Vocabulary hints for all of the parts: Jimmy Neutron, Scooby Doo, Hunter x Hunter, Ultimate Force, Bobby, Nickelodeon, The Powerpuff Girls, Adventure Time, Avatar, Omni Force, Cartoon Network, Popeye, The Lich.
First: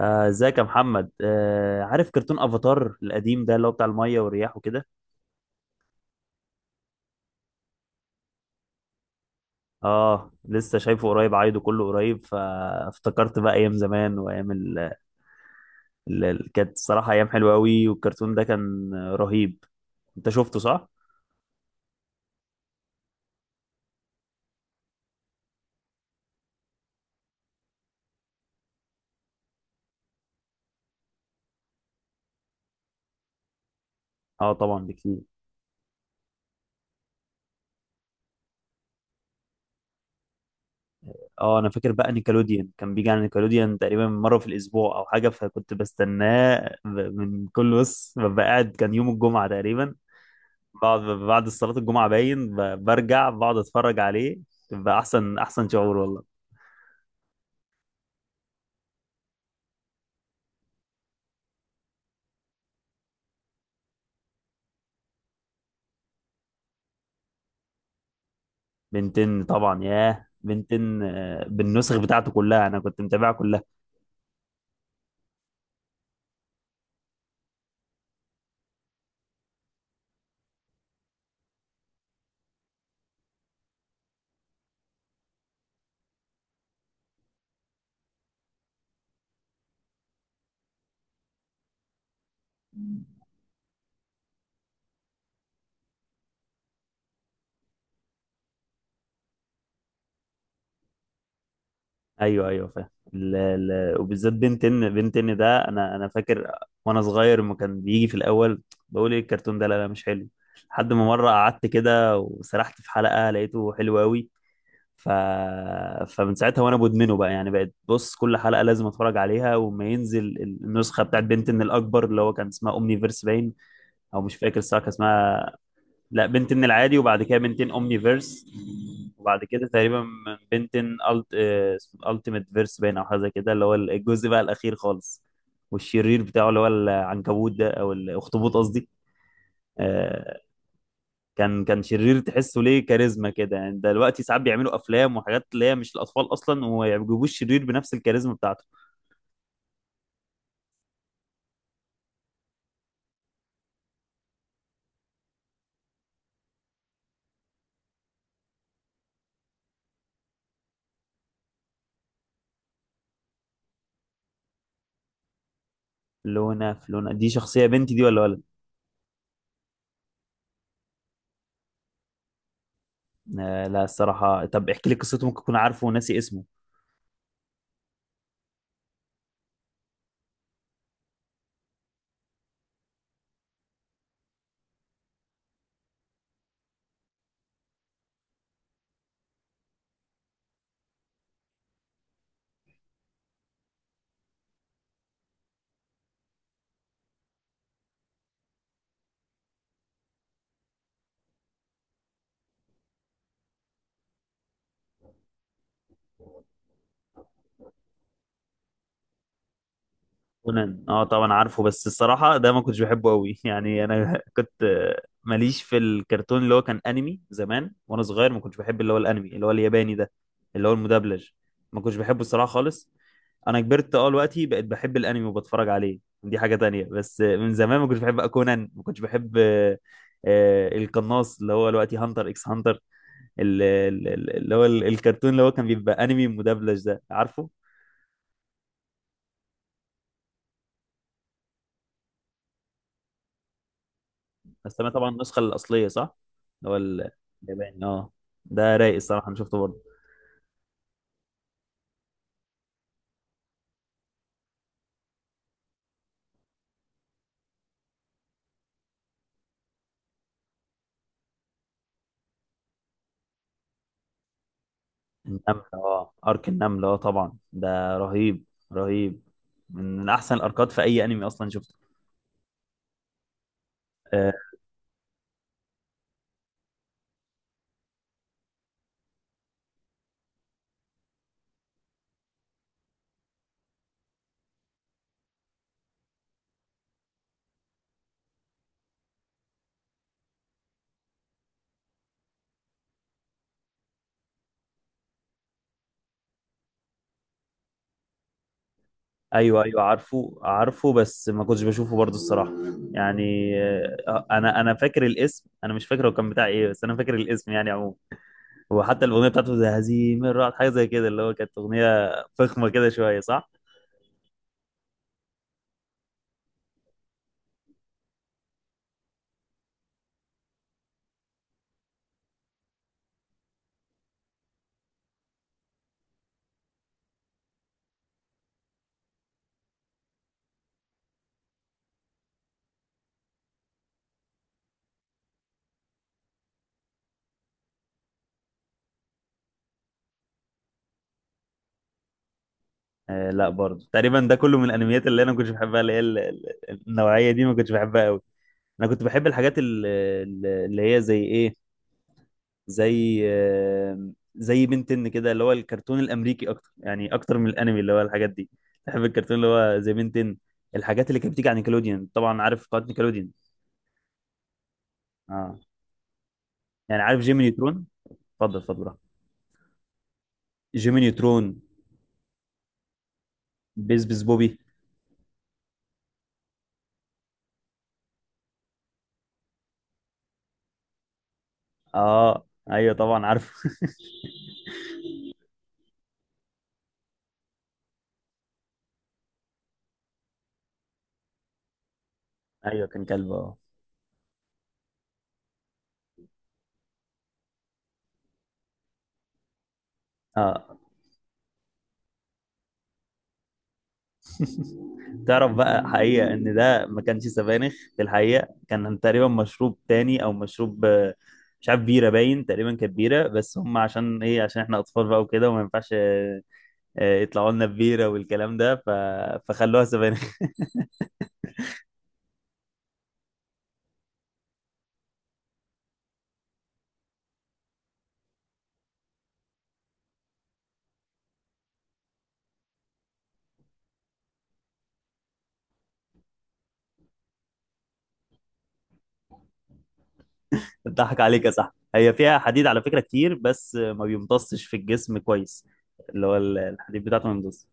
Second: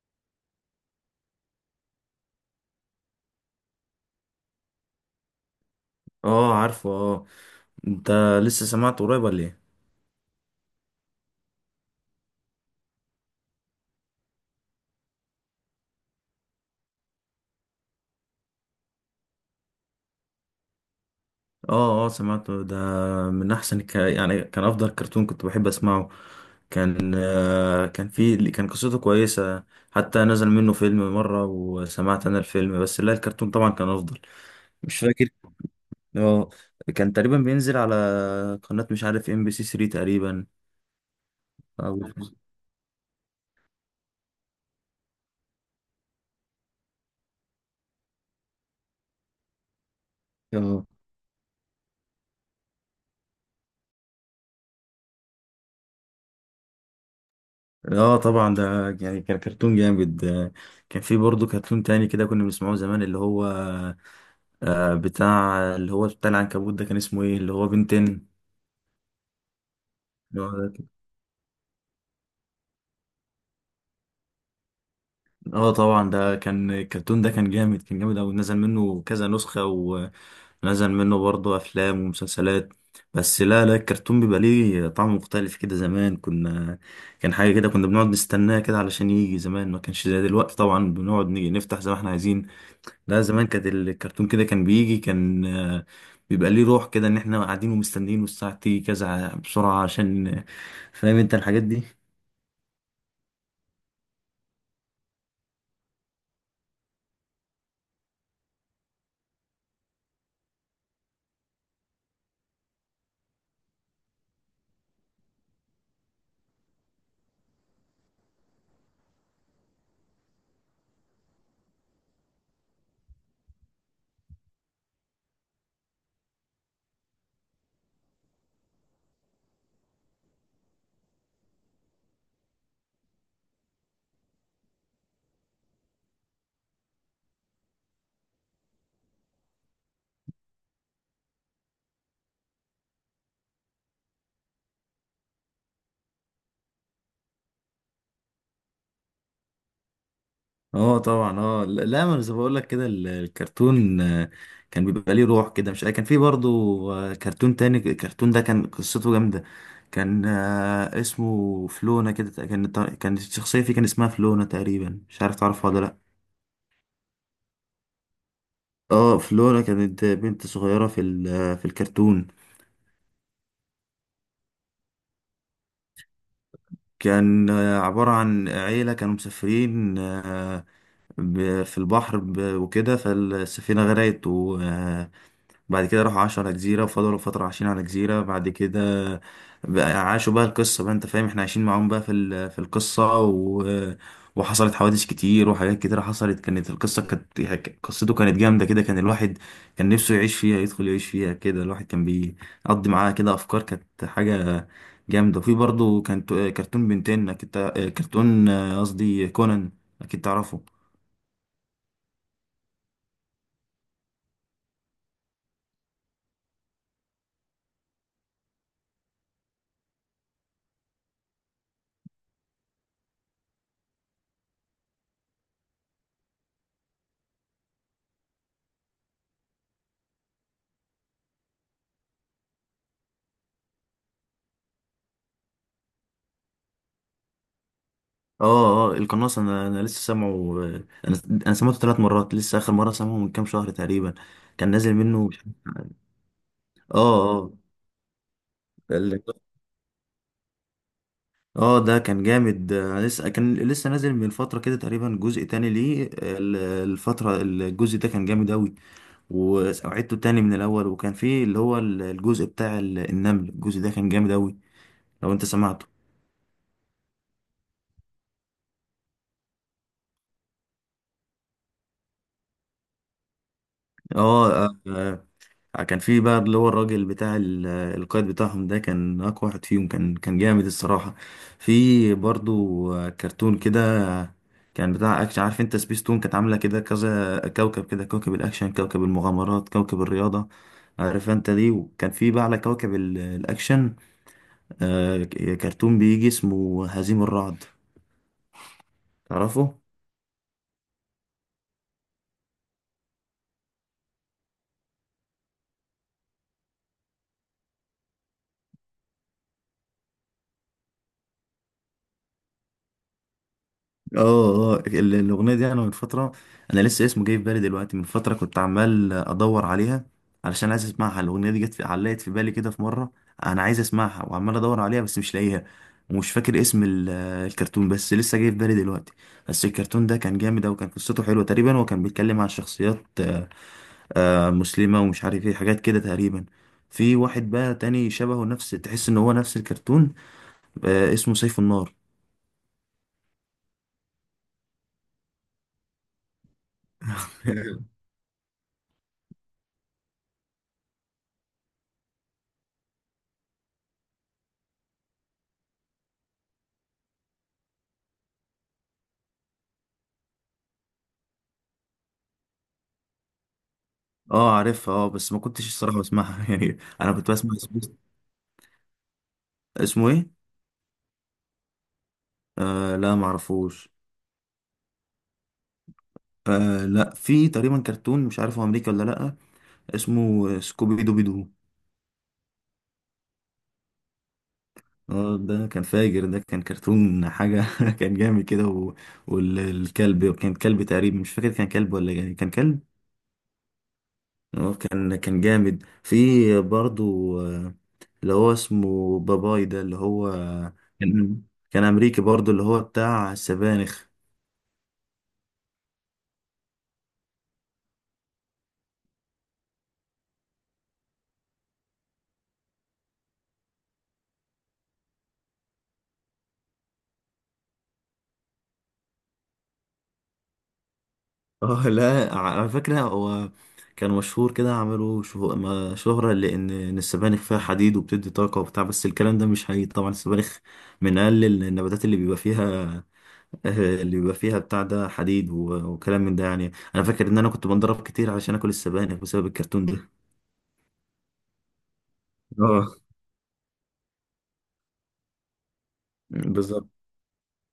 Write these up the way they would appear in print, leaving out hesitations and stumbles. ازيك يا محمد، عارف كرتون افاتار القديم ده اللي هو بتاع الميه والرياح وكده؟ اه، عارفه، اه. انت لسه سمعته قريب ولا ايه؟ اه، لسه شايفه قريب، عايده كله قريب فافتكرت بقى ايام زمان وايام كانت الصراحه ايام حلوه قوي، والكرتون ده كان رهيب. انت شفته، صح؟ اه، اه، سمعته ده. من يعني كان افضل كرتون كنت بحب اسمعه. كان آه كان في كان قصته كويسة. حتى نزل منه فيلم مرة وسمعت انا الفيلم، بس لا، الكرتون طبعا كان افضل. اه طبعا، مش بكتير. فاكر. اه، كان تقريبا بينزل على قناة، مش عارف، ام بي سي 3 تقريبا، اه، انا فاكر او بقى نيكلوديان كان بيجي على نيكلوديان تقريبا مره في الاسبوع او حاجه، فكنت بستناه من كل، بص، ببقى قاعد، كان يوم الجمعه تقريبا. اه بعد صلاة الجمعة باين، برجع بقعد اتفرج عليه. بيبقى احسن احسن شعور والله. اه طبعا ده، يعني كان كرتون جامد. كان في برضه كرتون تاني كده كنا بنسمعه زمان، اللي هو بتاع، اللي هو بتاع العنكبوت ده، كان اسمه ايه؟ اللي هو بنتين. بنتين طبعا، ياه اللي هو ده كان- بنتين، بالنسخ بتاعته كلها انا كنت متابعها كلها. اه، طبعا، ده كان الكرتون، ده كان جامد، كان جامد اوي، نزل منه كذا نسخة، ونزل منه برضه افلام ومسلسلات. بس لا لا، الكرتون بيبقى ليه طعم مختلف كده. زمان كنا، كان حاجة كده، كنا بنقعد نستناه كده علشان يجي. زمان ما كانش زي دلوقتي طبعا بنقعد نيجي نفتح زي ما احنا عايزين. لا، زمان كانت الكرتون كده كان بيجي، كان آه، بيبقى ليه روح كده، ان احنا قاعدين ومستنيين والساعة تيجي كذا، بسرعة عشان فاهم انت الحاجات دي؟ ايوه ايوه فاهم، وبالذات بنتين بنتين ده انا فاكر، وانا صغير لما كان بيجي في الاول بقول ايه الكرتون ده؟ لا لا، مش حلو. لحد ما مرة قعدت كده وسرحت في حلقة لقيته حلو قوي. ف... فمن ساعتها وانا مدمنه بقى، يعني بقيت بص كل حلقه لازم اتفرج عليها، وما ينزل النسخه بتاعت بنتن الاكبر اللي هو كان اسمها اومني فيرس باين، او مش فاكر الصراحه كان اسمها. لا، بنتن العادي، وبعد كده بنتن اومني فيرس. وبعد كده تقريبا من بنتن التيميت فيرس باين او حاجه زي كده، اللي هو الجزء بقى الاخير خالص. والشرير بتاعه اللي هو العنكبوت ده، او الاخطبوط قصدي. آه، كان شرير تحسه ليه كاريزما كده، يعني دلوقتي ساعات بيعملوا افلام وحاجات اللي هي مش الاطفال اصلا، وما بيجيبوش شرير بنفس الكاريزما بتاعته. اه طبعا، اه، لا لا، ما انا زي ما بقول لك كده الكرتون، كان بيبقى ليه روح كده. مش كان في برضو كرتون تاني، الكرتون ده كان قصته جامدة. كان آه، اسمه فلونة كده، كان الشخصية فيه كان اسمها فلونة تقريبا، مش عارف تعرفها ولا لا؟ لونا؟ فلونا دي شخصيه بنتي دي ولا ولد؟ اه، فلورا كانت بنت صغيرة في الكرتون. آه لا الصراحه، طب احكي لي قصته، ممكن اكون عارفه وناسي اسمه. كان آه، عبارة عن عيلة كانوا مسافرين، في البحر، وكده، فالسفينة غرقت و آه، بعد كده راحوا عاشوا على جزيرة، وفضلوا فترة عايشين على جزيرة. بعد كده بقى عاشوا بقى، القصة بقى انت فاهم، احنا عايشين معاهم بقى في القصة، وحصلت حوادث كتير وحاجات كتيرة حصلت. كانت القصة كانت قصته كانت جامدة كده، كان الواحد كان نفسه يعيش فيها، يدخل يعيش فيها كده، الواحد كان بيقضي معاها كده أفكار. كانت حاجة جامدة. وفي برضه كان كرتون بنتين، أكيد كرتون، قصدي كونان، أكيد تعرفه. كونان؟ اه طبعا عارفه، بس الصراحه ده ما كنتش بحبه قوي يعني انا كنت ماليش في الكرتون اللي هو كان انمي، زمان وانا صغير ما كنتش بحب اللي هو الانمي اللي هو الياباني ده، اللي هو المدبلج. ما كنتش بحبه الصراحه خالص. انا كبرت، اه دلوقتي بقيت بحب الانمي وبتفرج عليه، دي حاجه تانية، بس من زمان ما كنتش بحب كونان، ما كنتش بحب القناص اللي هو دلوقتي هانتر اكس هانتر، اللي هو الكرتون اللي هو كان بيبقى انمي مدبلج ده، عارفه؟ اه، اه، القناص، انا لسه سامعه. آه، انا انا سمعته 3 مرات، لسه اخر مره سامعه من كام شهر تقريبا. كان بس انا نازل طبعا منه، مش النسخه عارف- الاصليه، صح؟ اللي هو اه، اه، الياباني، اه. ده رايق ال- الصراحه، انا شفته برضه. اه ده كان جامد. انا لسه، كان لسه نازل من فتره كده تقريبا، جزء تاني ليه. آه، ال- الفتره الجزء ده كان جامد اوي، وعدته تاني من الاول، وكان فيه اللي هو الجزء بتاع النمل، الجزء ده كان جامد اوي لو انت النمل؟ سمعته. اه ارك النمل، اه طبعا ده رهيب. رهيب. من احسن الاركات في اي انمي اصلا شفته. آه. اه، كان في بقى اللي هو الراجل بتاع القائد بتاعهم، ده كان اقوى واحد فيهم، كان جامد الصراحة. في برضو كرتون كده كان بتاع اكشن. عارف انت سبيستون؟ كانت عاملة كده كذا كوكب، كده كوكب الاكشن، كوكب المغامرات، كوكب الرياضة، عارف انت دي. وكان في بقى على كوكب الاكشن، آه، كرتون بيجي اسمه هزيم الرعد، ايوه تعرفه؟ ايوه عارفه عارفه، بس ما كنتش بشوفه برضه الصراحه، يعني. انا فاكر الاسم، انا مش فاكر هو كان بتاع ايه، بس انا فاكر الاسم يعني عموما. وحتى الاغنيه بتاعته زي هزيم الرعد حاجه زي كده، اللي هو كانت اغنيه فخمه كده شويه، صح؟ اه، اه، الاغنيه دي انا من فتره، انا لسه اسمه جاي في بالي دلوقتي. من فتره كنت عمال ادور عليها علشان عايز اسمعها، الاغنيه دي جت في، علقت في بالي كده في مره. انا عايز اسمعها وعمال ادور عليها بس مش لاقيها. ومش فاكر اسم الكرتون، بس لسه جاي في بالي دلوقتي. بس الكرتون ده كان جامد أوي، وكان قصته حلوه تقريبا، وكان بيتكلم عن شخصيات مسلمه، ومش عارف ايه، حاجات كده تقريبا. في واحد بقى تاني شبهه، نفس، تحس ان هو نفس الكرتون، اسمه سيف النار. آه لا، برضه تقريبا ده كله من الانميات اللي انا ما كنتش بحبها، اللي هي النوعيه دي ما كنتش بحبها قوي. انا كنت بحب الحاجات اللي هي زي ايه، زي زي بنتن كده اللي هو الكرتون الامريكي اكتر، يعني اكتر من الانمي اللي هو الحاجات دي. بحب الكرتون اللي هو زي بنتن، الحاجات اللي كانت بتيجي عن نيكلوديان. طبعا عارف قناه نيكلوديان؟ اه عارفها، اه، بس ما اه. كنتش الصراحة بسمعها. يعني يعني انا عارف كنت جيمي بسمع اسمه. نيوترون؟ اتفضل اتفضل براحتك. اسمه ايه؟ جيمي نيوترون. آه لا، ما اعرفوش. بيس بيس بوبي. آه لا، في تقريبا كرتون مش عارف هو امريكي ولا لا، اسمه سكوبي دوبي دو. اه، ايوه طبعا عارفه اه، ده كان فاجر، ده كان كرتون حاجة. كان جامد كده والكلب كان كلب تقريبا، مش فاكر كان كلب ولا، يعني كان كلب. ايوه كان كلب، اه. اه، كان جامد. في برضو اللي هو اسمه باباي ده، اللي هو اه. كان كان امريكي برضو، اللي هو بتاع السبانخ. تعرف بقى حقيقة ان ده ما كانش سبانخ في الحقيقة؟ كان تقريبا مشروب تاني، او مشروب مش عارف، بيرة باين تقريبا كانت بيرة، بس هم عشان ايه؟ عشان احنا اطفال بقى وكده وما ينفعش يطلعوا لنا ببيرة والكلام ده. فخلوها سبانخ. اه لا، على فكرة هو كان مشهور كده، عملوا شهرة، لأن إن السبانخ فيها حديد وبتدي طاقة وبتاع، بس الكلام ده مش حقيقي طبعا. السبانخ من أقل النباتات اللي بيبقى فيها. اللي بيبقى فيها بتاع ده حديد وكلام من ده. يعني أنا فاكر إن أنا كنت بنضرب كتير علشان آكل السبانخ بسبب الكرتون ده. بتضحك عليك يا صاحبي، هي فيها حديد على فكرة اه كتير، بس ما بيمتصش في الجسم كويس. اللي هو بالظبط. الحديد بتاعته ما بيمتصش.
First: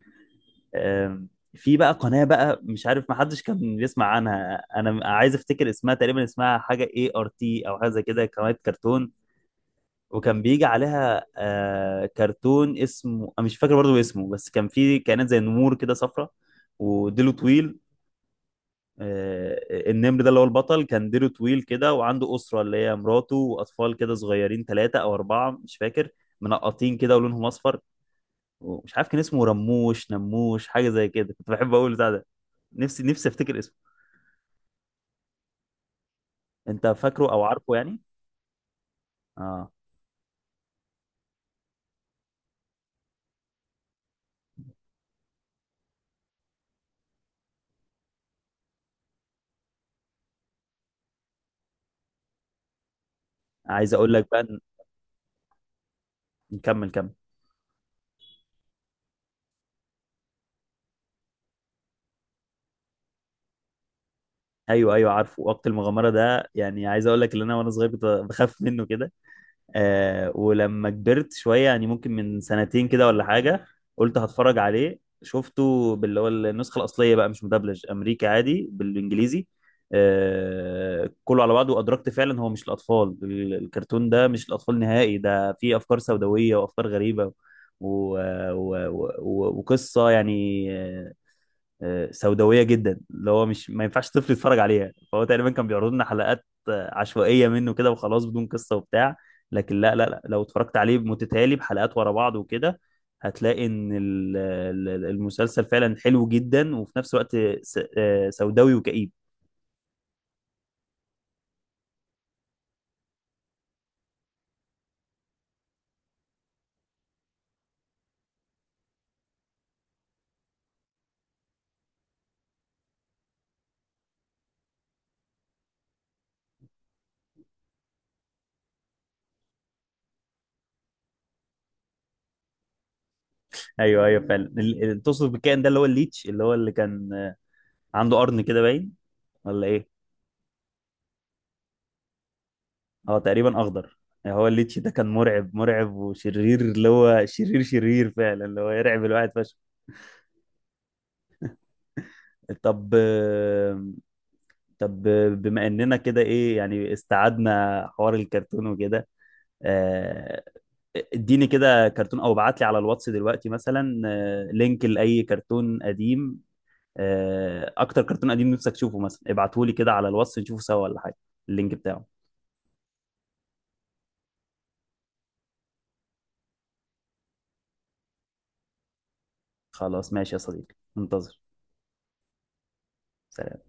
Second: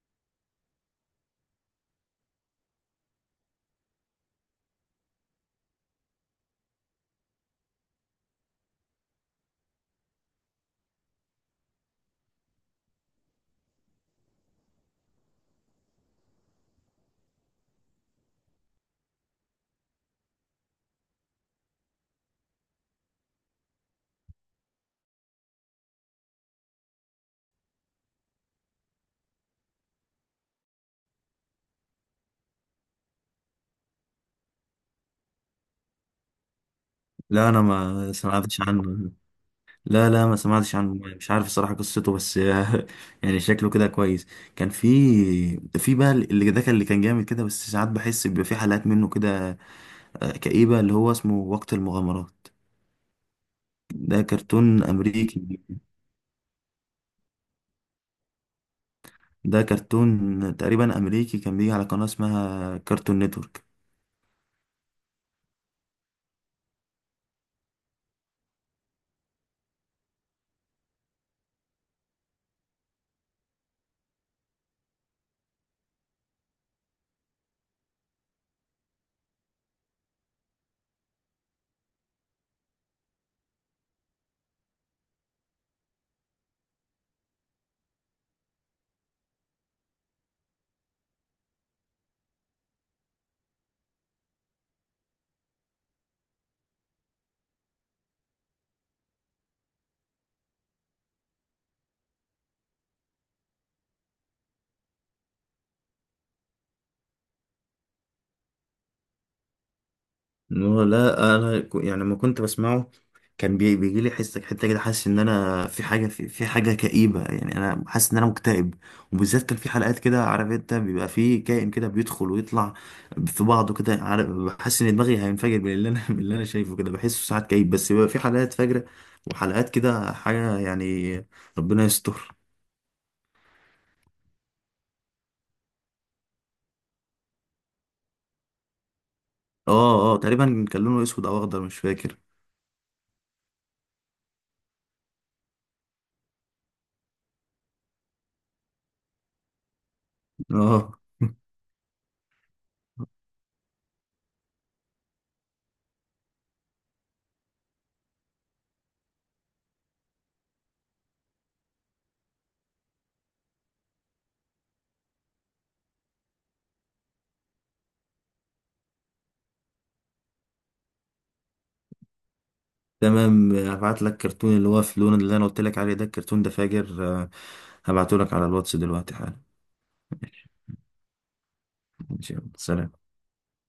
آم، في بقى قناة، بقى مش عارف ما حدش كان بيسمع عنها، انا عايز افتكر اسمها، تقريبا اسمها حاجة ART او حاجة زي كده، قناة كرتون. وكان بيجي عليها كرتون اسمه، أنا مش فاكر برضو اسمه، بس كان في كائنات زي نمور كده صفرة وديله طويل. النمر ده اللي هو البطل كان ديله طويل كده، وعنده أسرة اللي هي مراته وأطفال كده صغيرين، ثلاثة أو أربعة مش فاكر، منقطين كده ولونهم أصفر. ومش عارف كان اسمه رموش نموش حاجة زي كده، كنت بحب أقول بتاع ده. نفسي نفسي افتكر اسمه. انت فاكره او لا، أنا عارفه يعني؟ ما سمعتش عنه. اه. لا لا، ما سمعتش عنه، مش عارف الصراحة قصته، بس يعني شكله كده كويس. كان في، في بقى اللي ده كان، اللي كان جامد كده، بس ساعات بحس بيبقى في حلقات منه كده كئيبة، اللي هو اسمه وقت المغامرات. عايز اقول ده لك بقى. كرتون أمريكي، نكمل، كمل. ده كرتون تقريبا أمريكي كان بيجي على قناة اسمها كارتون نتورك. ايوه ايوه عارفه وقت المغامره ده، يعني عايز اقول لك ان انا وانا صغير كنت بخاف منه كده. ولما كبرت شوية، يعني ممكن من سنتين كده ولا حاجة، قلت هتفرج عليه. شفته باللي هو النسخة الأصلية بقى، مش مدبلج، أمريكي عادي بالإنجليزي. كله على بعضه، وأدركت فعلا هو مش الأطفال، الكرتون ده مش الأطفال نهائي، ده فيه أفكار سوداوية وأفكار غريبة. و... وقصة يعني، سوداويه جدا اللي هو مش، ما ينفعش طفل يتفرج عليها، فهو تقريبا كان بيعرض لنا حلقات عشوائيه منه كده وخلاص، بدون قصه وبتاع. لكن لا لا لا، لو اتفرجت عليه متتالي بحلقات ورا بعض وكده هتلاقي ان المسلسل فعلا حلو جدا، وفي نفس الوقت سوداوي وكئيب. هو لا، يعني لما كنت بسمعه كان بيجي لي حس حته كده، حاسس ان انا في حاجه، في حاجه كئيبه، يعني انا حاسس ان انا مكتئب. وبالذات كان في حلقات كده، عارف انت، بيبقى في كائن كده بيدخل ويطلع في بعضه كده، عارف، بحس ان دماغي هينفجر من اللي انا من اللي انا شايفه كده، بحسه ساعات كئيب. بس بيبقى في حلقات فجره، وحلقات كده حاجه، يعني ربنا يستر. ايوه ايوه فعلا، تقصد بالكائن ده اللي هو الليتش، اللي هو اللي كان عنده قرن كده باين، ولا ايه؟ اه، اه، تقريبا كان لونه اسود او اخضر، مش فاكر. اه تقريبا اخضر. يعني هو الليتش ده كان مرعب مرعب وشرير، اللي هو شرير شرير فعلا، اللي هو يرعب الواحد فشخ. اه طب. طب. بما اننا كده ايه، يعني استعدنا حوار الكرتون وكده، آه، اديني كده كرتون او ابعت لي على الواتس دلوقتي مثلا لينك لاي كرتون قديم. اكتر كرتون قديم نفسك تشوفه مثلا ابعته لي كده على الواتس نشوفه سوا، ولا حاجة. اللينك بتاعه. تمام، هبعت لك كرتون اللي هو في لون اللي انا قلت لك عليه ده، الكرتون ده فاجر. هبعته لك على الواتس دلوقتي حالا. خلاص ماشي يا صديقي، منتظر. ماشي يلا، سلام. سلام.